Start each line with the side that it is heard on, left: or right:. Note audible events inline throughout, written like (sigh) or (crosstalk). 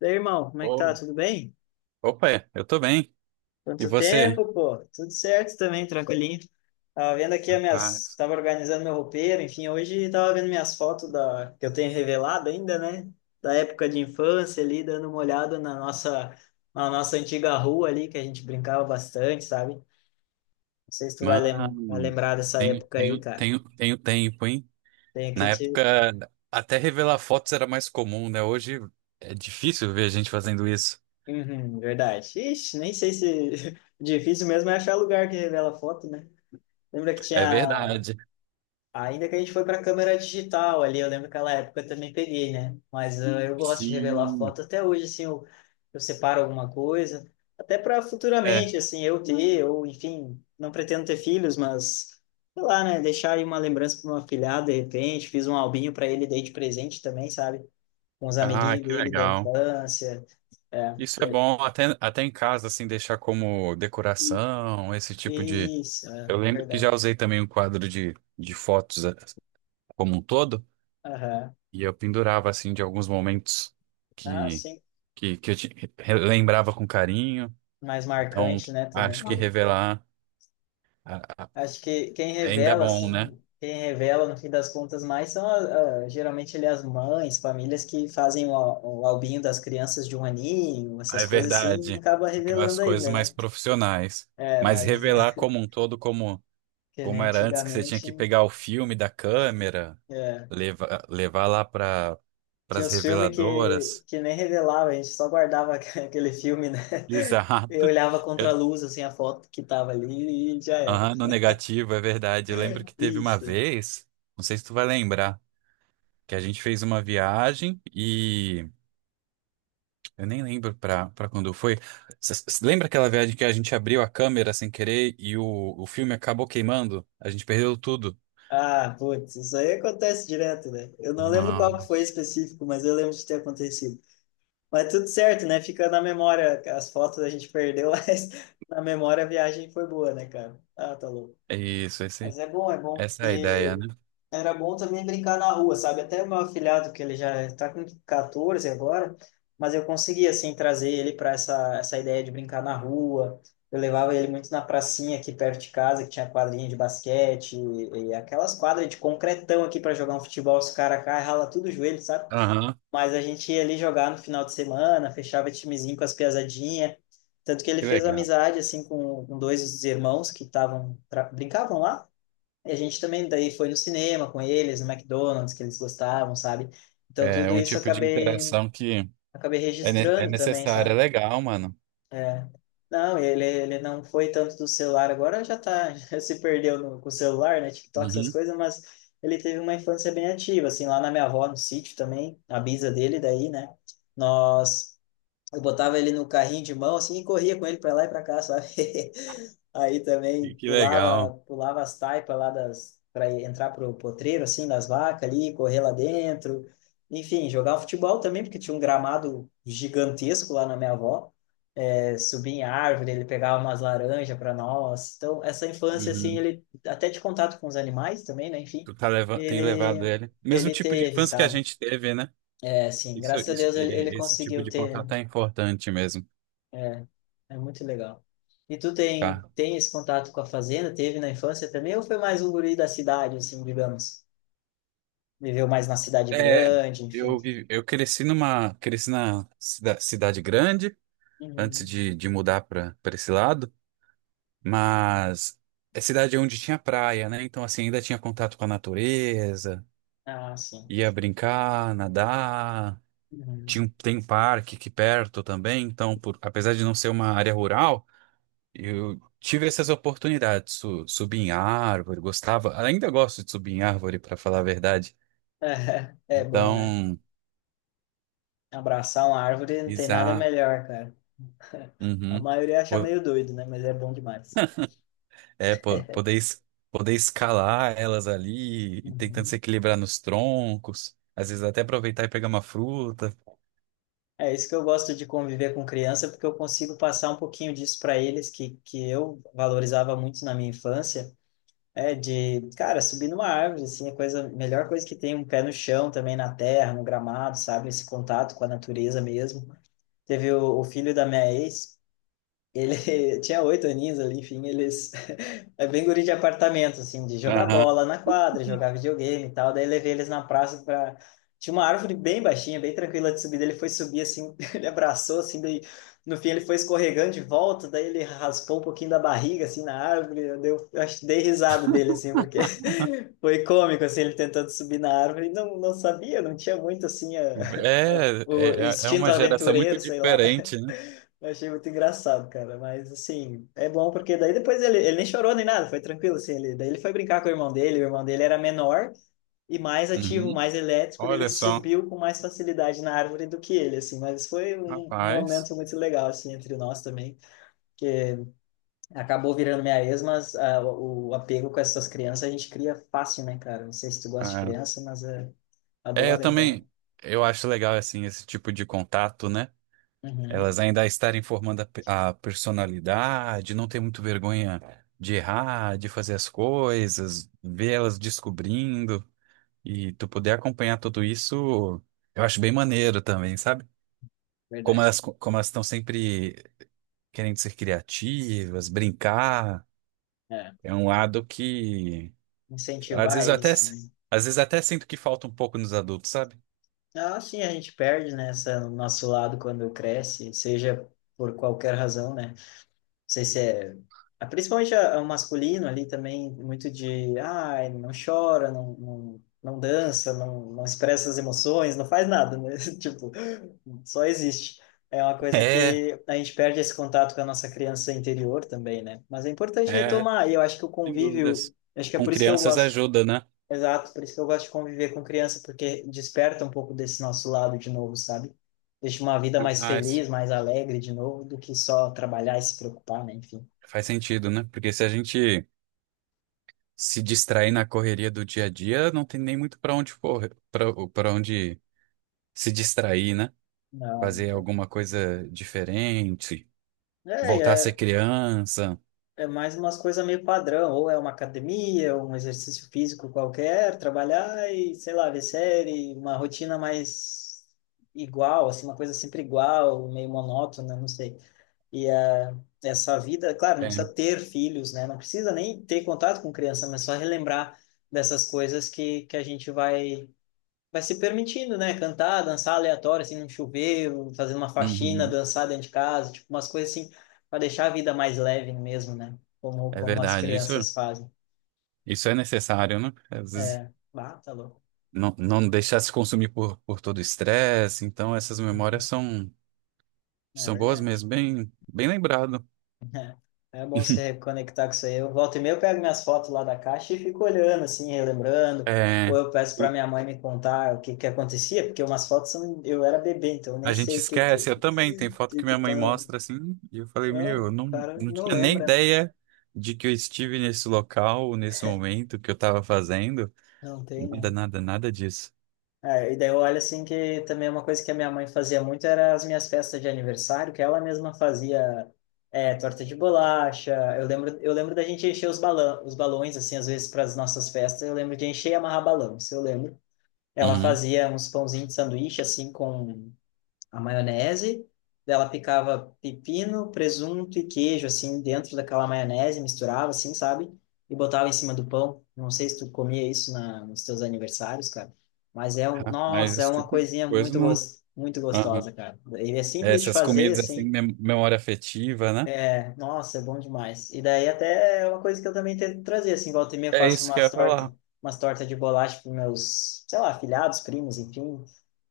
left: E irmão, como é que tá?
right: Ô,
left: Tudo bem?
right: opa, eu tô bem. E
left: Quanto
right: você?
left: tempo, pô? Tudo certo também, tranquilinho. Tava vendo aqui as minhas...
right: Rapaz,
left: Tava organizando meu roupeiro, enfim, hoje tava vendo minhas fotos da... que eu tenho revelado ainda, né? Da época de infância ali, dando uma olhada na nossa antiga rua ali, que a gente brincava bastante, sabe? Não sei se tu vai, vai
right: mano,
left: lembrar dessa
right: tenho,
left: época aí,
right: tenho,
left: cara.
right: tenho, tenho tempo, hein?
left: Tem aqui
right: Na
left: te...
right: época, até revelar fotos era mais comum, né? Hoje é difícil ver gente fazendo isso.
left: Uhum, verdade. Ixi, nem sei se... (laughs) Difícil mesmo é achar lugar que revela foto, né? Lembra que
right: É
left: tinha
right: verdade.
left: ainda que a gente foi para câmera digital ali, eu lembro que aquela época eu também peguei, né? Mas eu gosto de revelar
right: Sim.
left: foto até hoje, assim, eu separo alguma coisa, até para
right: É.
left: futuramente, assim, eu ter, ou enfim, não pretendo ter filhos, mas sei lá, né? Deixar aí uma lembrança para uma afilhada, de repente, fiz um albinho para ele, dei de presente também, sabe? Com os
right: Ah,
left: amiguinhos
right: que
left: dele da
right: legal.
left: infância, é,
right: Isso
left: que
right: é
left: é
right: bom até, em casa, assim, deixar como decoração, esse tipo de.
left: isso, é
right: Eu lembro que já
left: verdade.
right: usei também um quadro de fotos como um todo.
left: Aham.
right: E eu pendurava, assim, de alguns momentos
left: Ah,
right: que,
left: sim,
right: que relembrava com carinho.
left: mais
right: Então,
left: marcante, né, também.
right: acho que revelar a- a-
left: Acho que quem
right: ainda é
left: revela,
right: bom, né?
left: assim, quem revela no fim das contas mais são geralmente ali as mães, famílias que fazem o, o albinho das crianças de um aninho,
right: Ah,
left: essas
right: é
left: coisas assim, e
right: verdade.
left: acaba
right: Aquelas
left: revelando
right: coisas
left: ainda,
right: mais
left: né?
right: profissionais.
left: É,
right: Mas
left: mas
right: revelar
left: (laughs)
right: como um todo, como,
left: que nem
right: como era antes, que você tinha
left: antigamente,
right: que pegar o filme da câmera,
left: é.
right: levar lá para
left: Tinha
right: as
left: uns filmes que,
right: reveladoras.
left: que nem revelava, a gente só guardava (laughs) aquele filme, né?
right: (laughs) Exato.
left: E olhava contra a
right: É,
left: luz, assim, a foto que tava ali e já era.
right: aham, no negativo, é verdade. Eu lembro que teve uma
left: Isso.
right: vez, não sei se tu vai lembrar, que a gente fez uma viagem e eu nem lembro para quando foi. Lembra aquela viagem que a gente abriu a câmera sem querer e o filme acabou queimando? A gente perdeu tudo.
left: Ah, putz, isso aí acontece direto, né? Eu não lembro qual que foi
right: Nossa.
left: específico, mas eu lembro de ter acontecido. Mas tudo certo, né? Fica na memória, as fotos a gente perdeu, (laughs) mas na memória a viagem foi boa, né, cara? Ah, tá louco.
right: É isso,
left: Mas é bom, é bom.
right: essa é a ideia,
left: E
right: né?
left: era bom também brincar na rua, sabe? Até o meu afilhado, que ele já está com 14 agora, mas eu consegui, assim, trazer ele para essa ideia de brincar na rua. Eu levava ele muito na pracinha aqui perto de casa, que tinha quadrinha de basquete e aquelas quadras de concretão aqui para jogar um futebol, os caras caem, rala tudo o joelho, sabe?
right: Aham,
left: Mas a gente ia ali jogar no final de semana, fechava timezinho com as piazadinhas. Tanto que ele
right: que
left: fez
right: legal.
left: amizade, assim, com dois irmãos que estavam, brincavam lá e a gente também daí foi no cinema com eles, no McDonald's, que eles gostavam, sabe? Então
right: É
left: tudo
right: um
left: isso eu
right: tipo de
left: acabei,
right: interação que
left: acabei
right: é, é
left: registrando também,
right: necessária. É
left: sabe?
right: legal, mano.
left: Não, ele não foi tanto do celular, agora já tá, (laughs) já se perdeu no, com o celular, né? TikTok, essas
right: Uhum.
left: coisas, mas ele teve uma infância bem ativa, assim, lá na minha avó, no sítio também, a bisa dele daí, né? Nós eu botava ele no carrinho de mão assim e corria com ele para lá e para cá, sabe? (laughs) Aí também
right: E que legal.
left: pulava, pulava as taipas lá das para entrar pro potreiro assim das vacas ali, correr lá dentro. Enfim, jogar futebol também, porque tinha um gramado gigantesco lá na minha avó. É, subia em árvore, ele pegava umas laranjas para nós. Então, essa infância assim,
right: Uhum.
left: ele até de contato com os animais também, né? Enfim,
right: Tu tá leva tem levado
left: ele
right: ele. Mesmo
left: ele
right: tipo de
left: teve,
right: infância que a
left: sabe?
right: gente teve, né?
left: É, assim,
right: Isso,
left: graças a
right: isso,
left: Deus ele
right: esse tipo
left: conseguiu
right: de
left: ter
right: contato é importante mesmo.
left: é muito legal. E tu
right: Tá.
left: tem esse contato com a fazenda? Teve na infância também? Ou foi mais um guri da cidade, assim, digamos? Viveu mais na cidade
right: É,
left: grande, enfim.
right: eu cresci numa, cresci na cidade grande, antes
left: Uhum.
right: de mudar para esse lado, mas é cidade onde tinha praia, né? Então, assim, ainda tinha contato com a natureza,
left: Ah, sim.
right: ia brincar, nadar,
left: Uhum. (laughs)
right: tem um parque aqui perto também, então, por, apesar de não ser uma área rural, eu tive essas oportunidades, subir em árvore, gostava, ainda gosto de subir em árvore, para falar a verdade.
left: É, é bom, né?
right: Então,
left: Abraçar uma árvore não tem nada melhor, cara. A
right: uhum.
left: maioria acha
right: Po-
left: meio doido, né? Mas é bom demais.
right: É, poder, poder escalar elas ali, e tentando se
left: Uhum.
right: equilibrar nos troncos, às vezes até aproveitar e pegar uma fruta.
left: É isso que eu gosto de conviver com criança, porque eu consigo passar um pouquinho disso para eles que eu valorizava muito na minha infância é de, cara, subir numa árvore, assim, é a coisa, melhor coisa que tem, um pé no chão também, na terra, no gramado, sabe? Esse contato com a natureza mesmo. Teve o filho da minha ex, ele (laughs) tinha oito aninhos ali, enfim, eles... (laughs) É bem guri de apartamento, assim, de jogar
right: Aham.
left: bola na quadra, jogar videogame e tal. Daí levei eles na praça pra... Tinha uma árvore bem baixinha, bem tranquila de subir. Daí Ele foi subir, assim, (laughs) ele abraçou, assim, daí... No fim ele foi escorregando de volta, daí ele raspou um pouquinho da barriga, assim, na árvore. Eu, eu acho que dei risada dele, assim, porque (laughs) foi cômico, assim, ele tentando subir na árvore. Não, não sabia, não tinha muito, assim, (laughs)
right: É,
left: o
right: é
left: instinto
right: uma geração muito
left: aventureiro, sei lá.
right: diferente, né?
left: Eu achei muito engraçado, cara. Mas, assim, é bom porque daí depois ele nem chorou nem nada, foi tranquilo, assim. Ele, daí ele foi brincar com o irmão dele era menor e mais ativo,
right: Uhum.
left: mais elétrico, daí ele
right: Olha só,
left: subiu com mais facilidade na árvore do que ele, assim. Mas foi um
right: rapaz.
left: momento muito legal, assim, entre nós também. Acabou virando minha ex, mas ah, o apego com essas crianças a gente cria fácil, né, cara? Não sei se tu gosta de
right: Ah.
left: criança, mas é,
right: É, eu
left: adoro, então.
right: também, eu acho legal, assim, esse tipo de contato, né? Elas
left: Uhum,
right: ainda estarem formando a, a personalidade, não ter muito vergonha de errar, de fazer as coisas, ver elas descobrindo. E tu poder acompanhar tudo isso, eu acho bem maneiro também, sabe?
left: verdade.
right: Como elas estão sempre querendo ser criativas, brincar,
left: É,
right: é um lado que às
left: incentivar
right: vezes eu até
left: eles também.
right: às vezes até sinto que falta um pouco nos adultos, sabe?
left: Ah, sim, a gente perde, né, essa, o nosso lado quando cresce, seja por qualquer razão, né? Não sei se é... ah, principalmente o masculino ali também, muito de... Ai, não chora, não, não, não dança, não, não expressa as emoções, não faz nada, né? (laughs) Tipo, só existe. É uma
right: (laughs)
left: coisa
right: É,
left: que a gente perde esse contato com a nossa criança interior também, né? Mas é importante
right: é,
left: retomar, e eu acho que o
right: sem
left: convívio...
right: dúvidas.
left: Acho que é
right: Com
left: por isso que eu
right: crianças
left: gosto.
right: ajuda, né?
left: Exato, por isso que eu gosto de conviver com criança, porque desperta um pouco desse nosso lado de novo, sabe? Deixa uma vida mais
right: Mas
left: feliz, mais alegre de novo, do que só trabalhar e se preocupar, né? Enfim.
right: faz sentido, né? Porque se a gente se distrair na correria do dia a dia, não tem nem muito para onde correr, para onde se distrair, né?
left: Não,
right: Fazer
left: cara.
right: alguma coisa diferente,
left: É,
right: voltar a ser
left: é,
right: criança.
left: é mais umas coisas meio padrão, ou é uma academia, ou um exercício físico qualquer, trabalhar e, sei lá, ver série, uma rotina mais igual, assim, uma coisa sempre igual, meio monótona, não sei. E a, essa vida, claro, não
right: É,
left: precisa ter filhos, né? Não precisa nem ter contato com criança, mas só relembrar dessas coisas que a gente vai se permitindo, né? Cantar, dançar aleatório, assim, num chuveiro, fazer uma faxina,
right: uhum,
left: dançar dentro de casa, tipo, umas coisas assim, para deixar a vida mais leve mesmo, né?
right: é
left: Como as
right: verdade,
left: crianças fazem.
right: isso é necessário, né? Às vezes
left: É, bah, tá louco.
right: não, deixar se consumir por todo o estresse, então essas memórias são,
left: É
right: são boas
left: verdade.
right: mesmo, bem, bem lembrado.
left: É bom se
right: (laughs)
left: reconectar com isso aí. Eu volto e meia, eu pego minhas fotos lá da caixa e fico olhando, assim, relembrando. Ou
right: É,
left: eu peço para
right: e
left: minha mãe me contar o que que acontecia, porque umas fotos são... eu era bebê, então eu nem
right: a gente
left: sei o que
right: esquece, eu também, tem foto que
left: que
right: minha mãe
left: tá.
right: mostra assim, e eu falei,
left: Ah,
right: meu,
left: o
right: eu não,
left: cara
right: não
left: não
right: tinha nem
left: lembra, né?
right: ideia de que eu estive nesse local, nesse momento, que eu estava fazendo,
left: Não tem, né?
right: nada disso.
left: É, e daí eu olho assim que também uma coisa que a minha mãe fazia muito era as minhas festas de aniversário, que ela mesma fazia é, torta de bolacha. Eu lembro da gente encher os balões, assim, às vezes para as nossas festas. Eu lembro de encher e amarrar balão, isso eu lembro. Ela
right: Uhum.
left: fazia uns pãozinhos de sanduíche, assim, com a maionese. Daí Ela picava pepino, presunto e queijo, assim, dentro daquela maionese, misturava, assim, sabe? E botava em cima do pão. Não sei se tu comia isso nos teus aniversários, cara. Mas é um,
right: Rapaz,
left: nossa, é
right: esse
left: uma
right: tipo de
left: coisinha
right: coisa
left: muito,
right: não.
left: muito
right: Aham.
left: gostosa, cara. Ele é
right: É,
left: simples de
right: essas
left: fazer,
right: comidas assim,
left: assim,
right: memória afetiva, né?
left: nossa, é bom demais. E daí até é uma coisa que eu também tento trazer, assim, volta e meia eu
right: É
left: faço
right: isso que eu ia falar,
left: umas tortas de bolacha para meus, sei lá, afilhados, primos, enfim,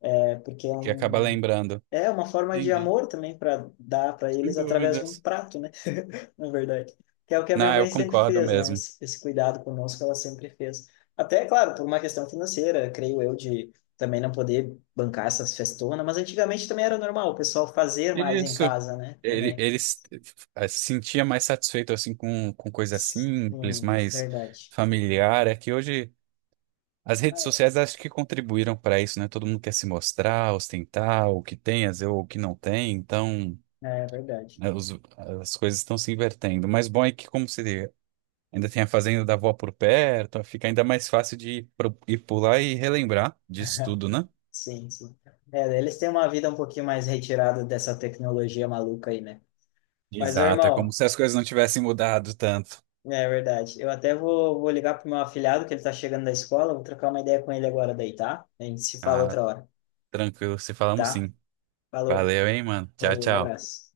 left: é, porque é
right: que acaba lembrando.
left: é uma forma de
right: Entendi,
left: amor também para dar para
right: sem
left: eles através de um
right: dúvidas.
left: prato, né? (laughs) Na verdade, que é o que a minha
right: Não,
left: mãe
right: eu
left: sempre
right: concordo
left: fez, né?
right: mesmo.
left: Esse cuidado conosco ela sempre fez. Até, claro, por uma questão financeira, creio eu, de também não poder bancar essas festonas, mas antigamente também era normal o pessoal fazer mais em
right: Isso.
left: casa, né?
right: Ele,
left: Também.
right: ele s- sentia mais satisfeito assim com coisa simples,
left: Sim,
right: mais
left: verdade.
right: familiar. É que hoje as redes sociais acho que contribuíram para isso, né? Todo mundo quer se mostrar, ostentar o que tem, às vezes, ou o que não tem. Então,
left: É, verdade.
right: né, as coisas estão se invertendo. Mas bom é que como se ainda tem a fazenda da avó por perto, fica ainda mais fácil de ir pular e relembrar disso
left: (laughs)
right: tudo, né?
left: Sim, sim. É, eles têm uma vida um pouquinho mais retirada dessa tecnologia maluca aí, né? Mas, ô,
right: Exato, é como
left: irmão,
right: se as coisas não tivessem mudado tanto.
left: é verdade. Eu até vou ligar pro meu afilhado, que ele tá chegando da escola, vou trocar uma ideia com ele agora daí, tá? A gente se fala
right: Ah,
left: outra hora,
right: tranquilo, se falamos
left: tá?
right: sim.
left: Falou,
right: Valeu, hein, mano. Tchau,
left: valeu, um
right: tchau.
left: abraço.